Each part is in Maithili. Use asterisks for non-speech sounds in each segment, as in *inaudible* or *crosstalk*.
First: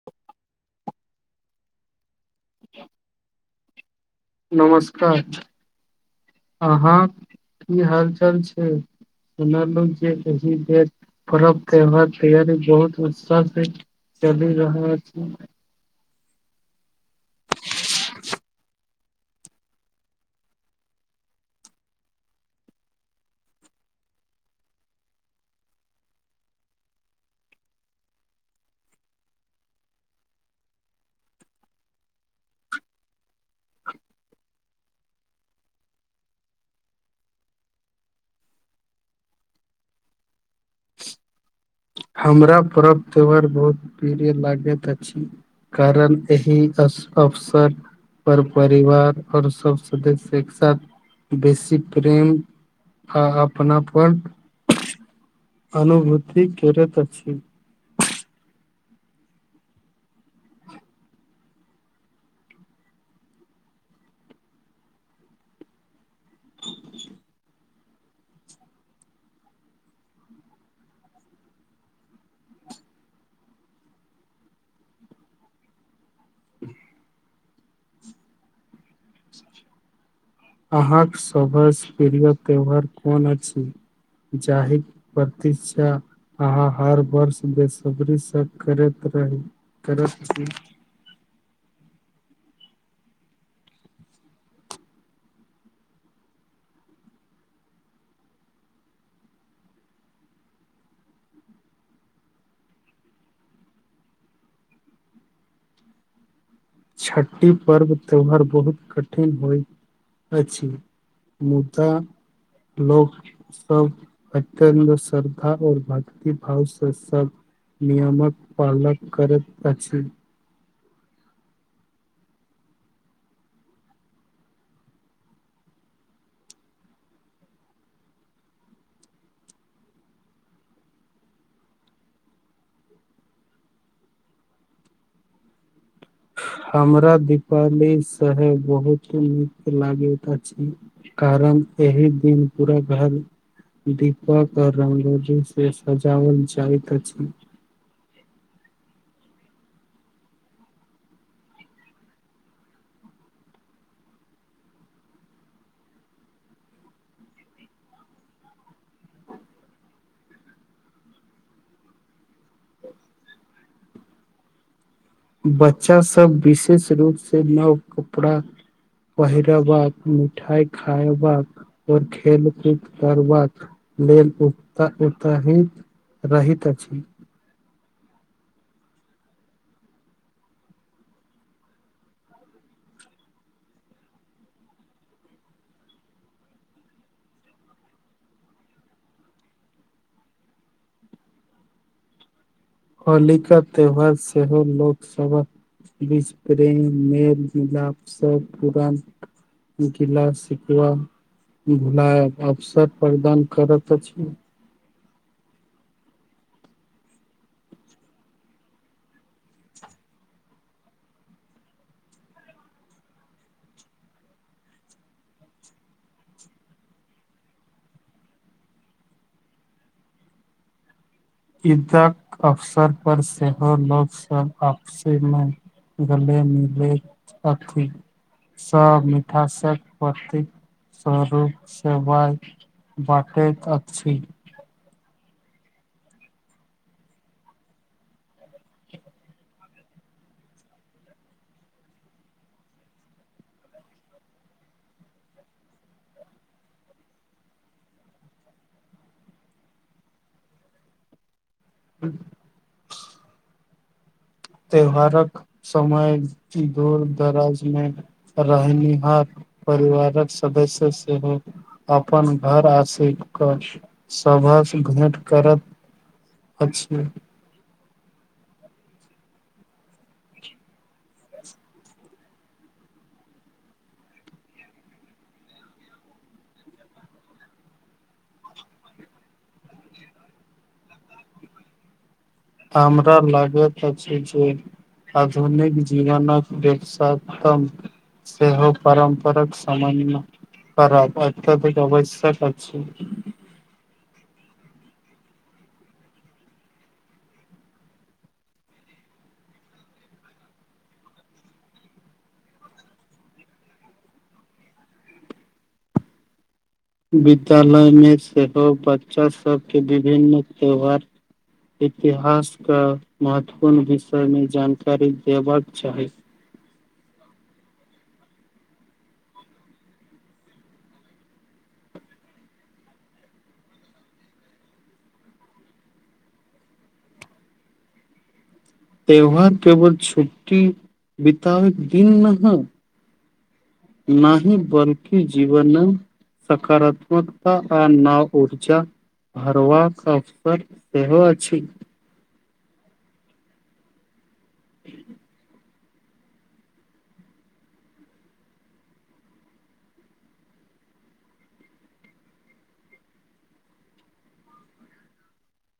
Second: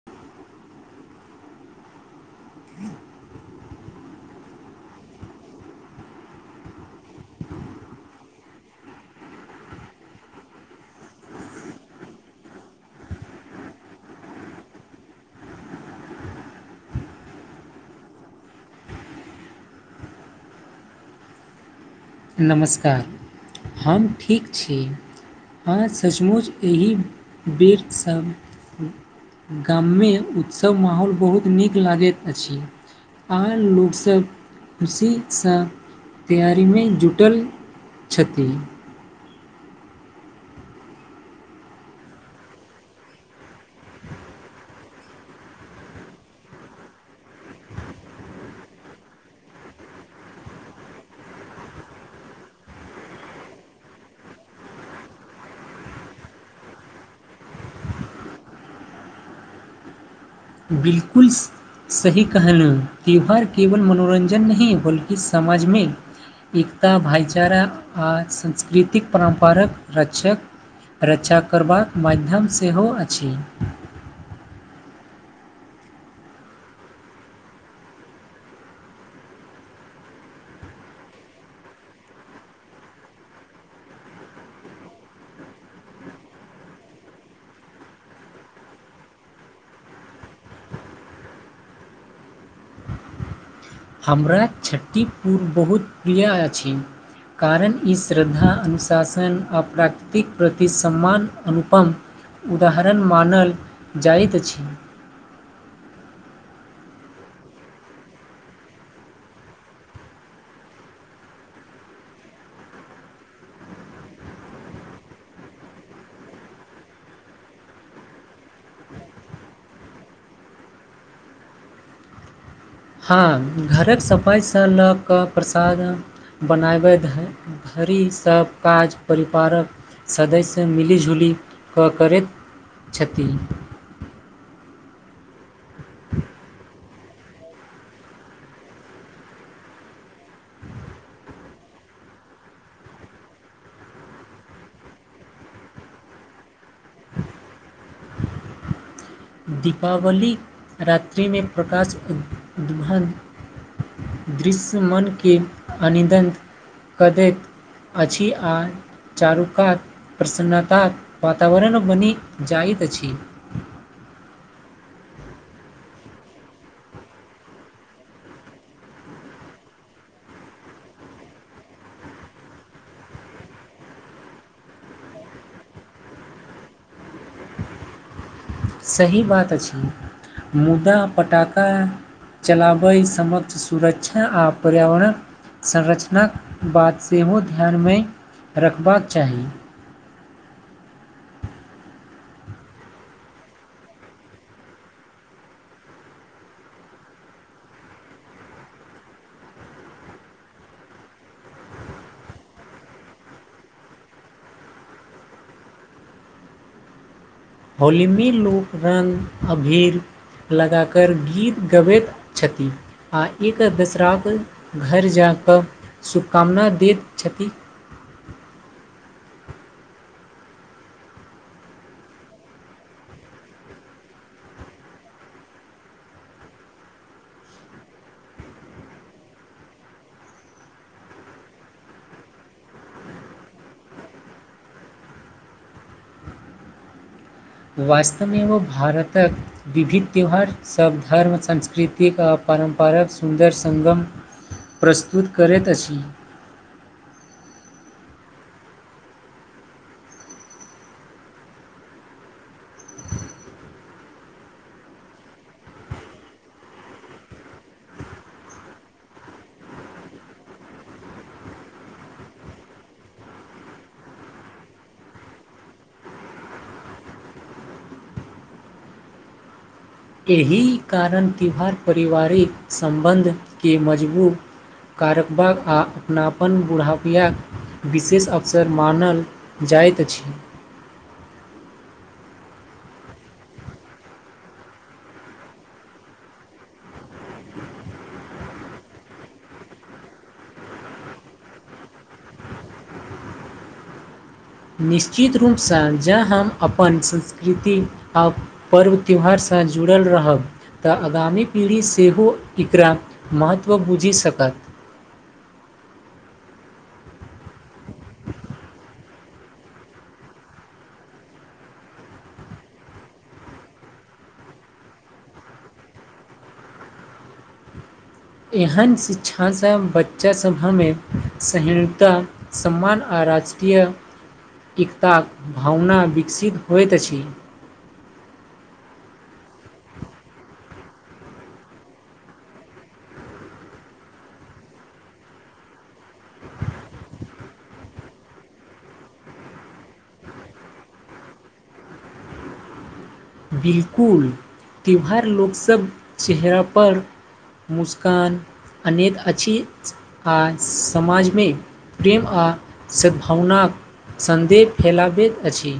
*inaudible* नमस्कार अहाँ की हाल चाल छै बना जे कह परब त्योहार तैयरी बहुत उत्साह छै चली रहै छै नमस्कार हम ठीक छी हँ सचमुच एहि बेर सभ गाममे उत्सव माहौल बहुत नीक लागैत अछि आन लोकसब खुशीसँ तैयारीमे जुटल छथि हमरा परव त्योहार बहुत प्रिय लागैत अछि कारण एहि अवसर पर परिवार आओर सब सदस्य एक साथ बेसी प्रेम आ अपनापन अनुभूति करैत अछि बिलकुल सही कहलू त्यौहार केवल मनोरञ्जन नहि बल्कि समाजमे एकता भाइचारा आ सांस्कृतिक परम्परक रक्षक रक्षा करबाक माध्यम सेहो अछि अहाँक सभसँ प्रिय त्यौहार कोन अछि जाहिर परति आह हर बर्ष बेसबरी स इंतजार करैत अछि हमरा छ्ठीपुजा बहुत प्रिय अछि कारण ई श्रद्धा अनुशासन आ प्राकृतिक प्रति सम्मान अनुपम उदाहरण मानल जाइत अछि छ्ठी पर्व त्यौहार बहुत कठिन होइ अछि मुदा लोक सब अत्यन्त श्रद्धा आऔर भक्ति भाव से सब नियमक पालन करैत अछि हँ, घरकऽ सफाइसँ लऽ कऽ प्रसाद बनाबैत हइ घरि सभ काज परिवारक सदस्य मिलिजुलि कऽ करैत छथि। *unintelligible* हमरा दीपावलीसे बहुत नीक लागैत अछि। कारण एहि दिन पूरा घर। दीपक रंगगोलीसे सजाओल जाइत अछि। दीपावली रातिमे प्रकाश उदभन। दृश्य मनके अनिदत करतै। अछि आ। चारुकात, प्रसन्नत वातावरण बनि जाइत अछि। बच्चा सभ विशेष रूपसे नव कपड़ा पहिरबाक मिठाइ खायबाक और खेल कूद करबाक। लेल उ ओते ही रहैत अछि। सही बात अछि मुदा पटाखा। चलाबय समक्त, सुरक्षा आ पर्यावरण संरचनाकऽ बात सेहो ध्यानमे रखबाक चाही। होली का त्यौहार सेहो लोकसभ। बिच मेल *unintelligible* मिलप सभ पुरान गिला सिकबा भुलाय अवसर प्रदान करत अछि। होलीमे लोग रंग अबीर लगाकर गीत गबैत छथि। आ एक दोसराके घर जा कऽ शुभकामना दैत छथि। ईदक अवसर पर सेहो लोकसभ अफसेमे। गले नीले साथी। सभ मिठासक प्रति स्वरूप सेवाय। बटैत अछि। वास्तवमे एगो भारत। विविध, त्यौहार सभ धर्म सांस्कृतिक आ पारम्परिक, सुन्दर संगम। प्रस्तुत करैत अछि। हू त्यौहारक, समयक दूर दराजमे रहनिहार, परिवारक सदस्य सेहो अपन घर आसरित कऽ सभसँ भेट करत। अछि। एहि कारण त्यौहार, पारिवारिक सम्बन्धके मजबूत कारकवा आ अपनापन बुढ़ापिया। विशेष अवसर मानल जाइत अछि। हमरा लागैत अछि। जे आधुनिक जीवनक ववसतम। सेहो परम्पराक समनमे खराब अत्यधिक अवशा छै। निश्चित रूपसँ ज हम अपन संस्कृति आ पर्व त्यौहारसँ जुड़ल रहब। तऽ आगामी पीढ़ी सेहो एकरा महत्व बुझि सकत। विद्यालयमे सेहो बच्चा सभके विभिन्न त्यौहार इतिहासके महत्वपूर्ण विषयमे जानकारी देबाक चाही। एहन शिक्षासँ बच्चासभ हमे सहिणुता सम्मान आ राजकीय। एकताक भावना विकसित होइत अछि त्यौहार केवल छुट्टी बितब दिन नह नाहि बल्कि जीवन सकारात्मकता आ नाव ऊर्जा भरवाक अवसर सेहो अछि बिलकुल त्योहार लोकसभ चेहरापर मुस्कान अनेत अछि आ समाज मे प्रेम आ सद्भावनाक सन्देह फैलाबैत अछि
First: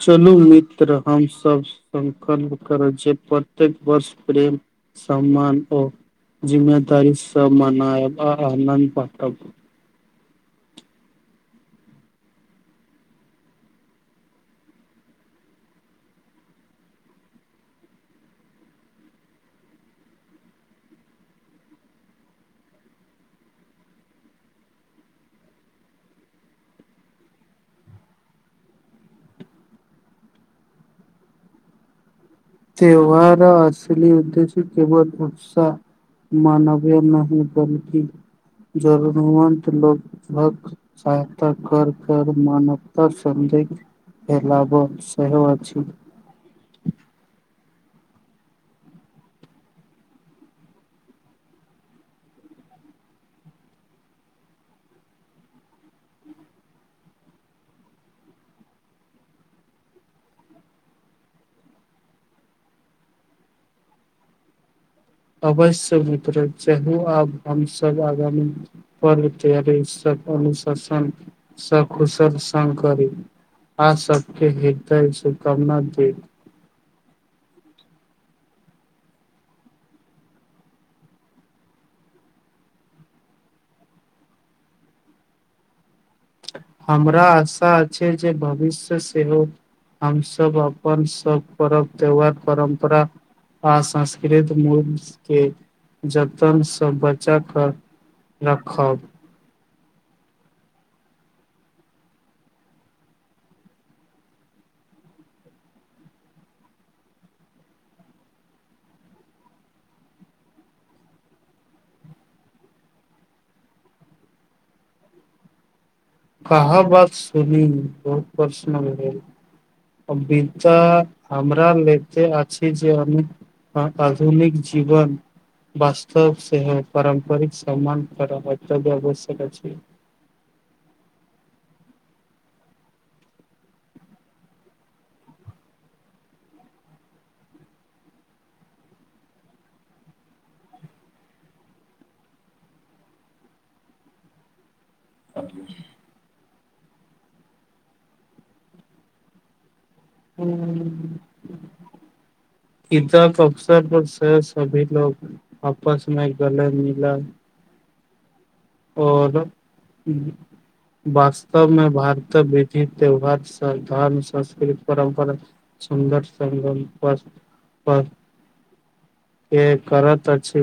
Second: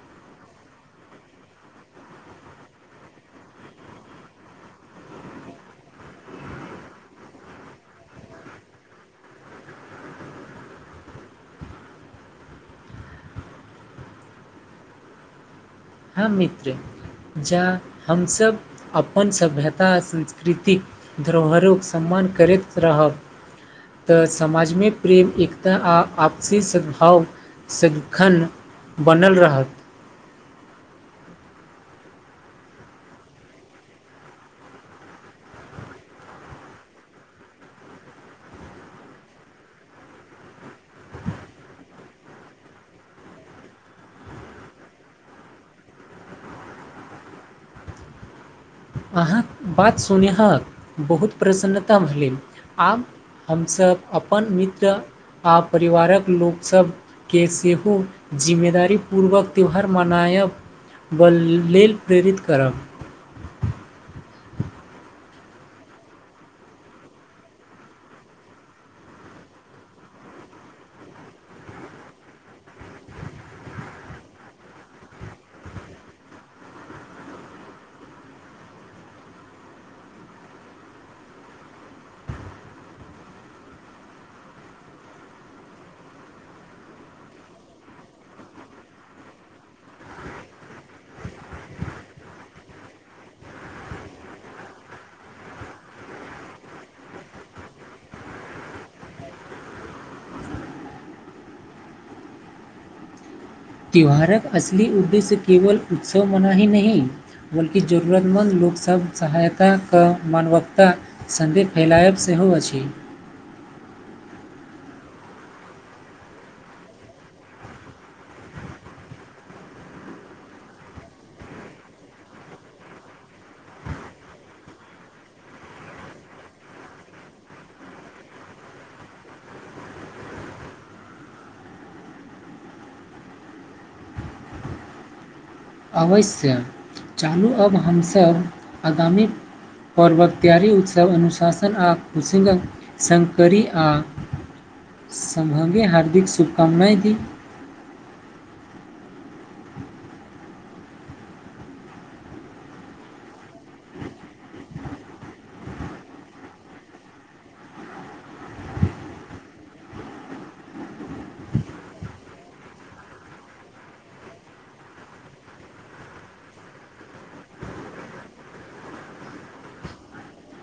चलू मित्र हमसभ संकल्प करए छिये प्रत्येक वर्ष प्रेम सम्मान ओ जिम्मेदारी सँ मनायब आ आनन्द बाँटब हँ मित्र जाँ हमसभ अपन सभ्यता संस्कृति धरोहरोक सम्मान करैत रहब त समाज मे प्रेम एकता आ आपसी सद्भाव सदिखन बनल रहत त्यौहार असली उद्देश्य केवल उत्साह मानवीय नहि बल्कि जरूरमंत लगभग सहायता कर कर मानवता सन्दिगध हे लाभो सेहो अछि अहाँ बात सुनहक बहुत प्रसन्नता भेलै आब हमसभ अपन मित्र आ परिवारक लोकसभ के सेहो जिम्मेदारीपूर्वक त्यौहार मनायब बल लेल प्रेरित करब अवश्य मित्र चाहू आब हमसब आगामी पर्व तर अनुशासन सखुशल स करी *unintelligible* आ सबके हृदय सँ करना दे हमरा आशा अछि जे भविष्य सेहो हमसब अपन सब पर्व त्यौहार परम्परा आ संस्कृत मूल के जतन से बचा क रखब त्यौहारक असली उद्देश्य केवल उत्सव मनाही नहि बल्कि जरूरतमन्द लोक सब सहायता क मानवकता सन्देह फैलायब सेहो अछि कहाँ बात सुनी बहुत पर्सनल भेल वित हमरा लेत आ छी जे अनु आधुनिक जीवन वास्तव सेहो पारम्परिक सम्मान कर मत्य *unintelligible* आवश्यक अछि अवश्य चाहलू अब हमसभ आगामी पर्वत त्यारी उत्सव अनुशासन आ कुशिंग शंकरी आ समभगे हार्दिक शुभकामनाय दी हूंम्म *inaudible* *inaudible* इदक अवसर पर सेहो सभी लोग आपस मे गले मिलल ओर वास्तवमे भारत विधि त्यौहार धर्म संस्कृति परम्परा सुन्दर स ब ब *unintelligible* के करत अछि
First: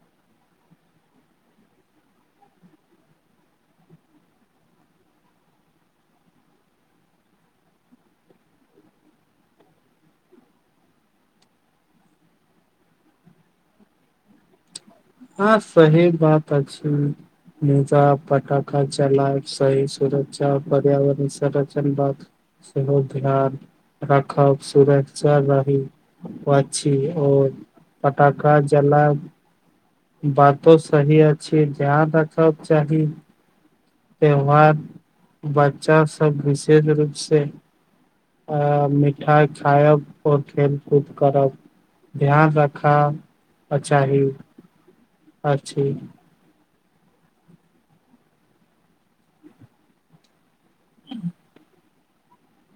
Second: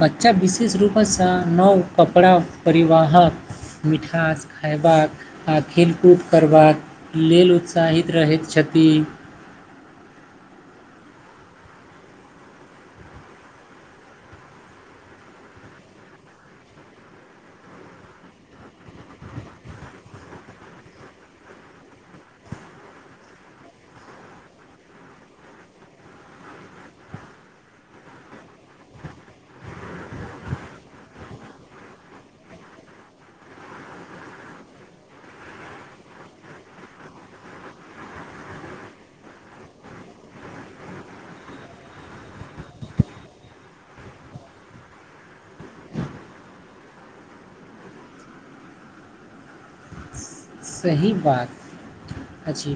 बच्चा विशेष रूप सँ नव कपड़ा परिवाहक मिठास खायबाक आ खेलकूद करबाक लेल उत्साहित रहैत छथि हँ सही बात अछि निजा फटाका चला सही सुर्षा पर्यावरण संरचण बात सेहो ध्यान राखब सुरक्षा बारी ओ अछी ओ पटाका जला बातो सही अछी ध्यान रखब चाही त्यौहार बच्चा सब विशेद रूप से अ मिठाइ खायब ओर खेल कूद करब ध्यान रखा चाही अछि सही बात अछि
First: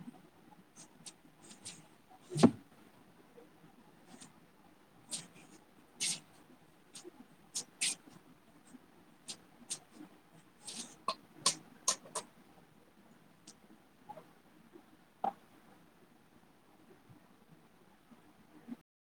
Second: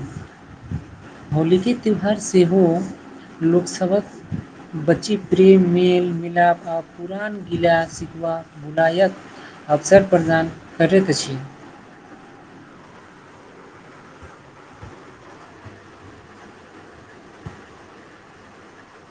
होली की त्यौहार सेहो लोक सभ बच्ची प्रेम मेन मिलाप आ पुरान गिला सिखबा भुलायत अवसर प्रनाम करैत अछि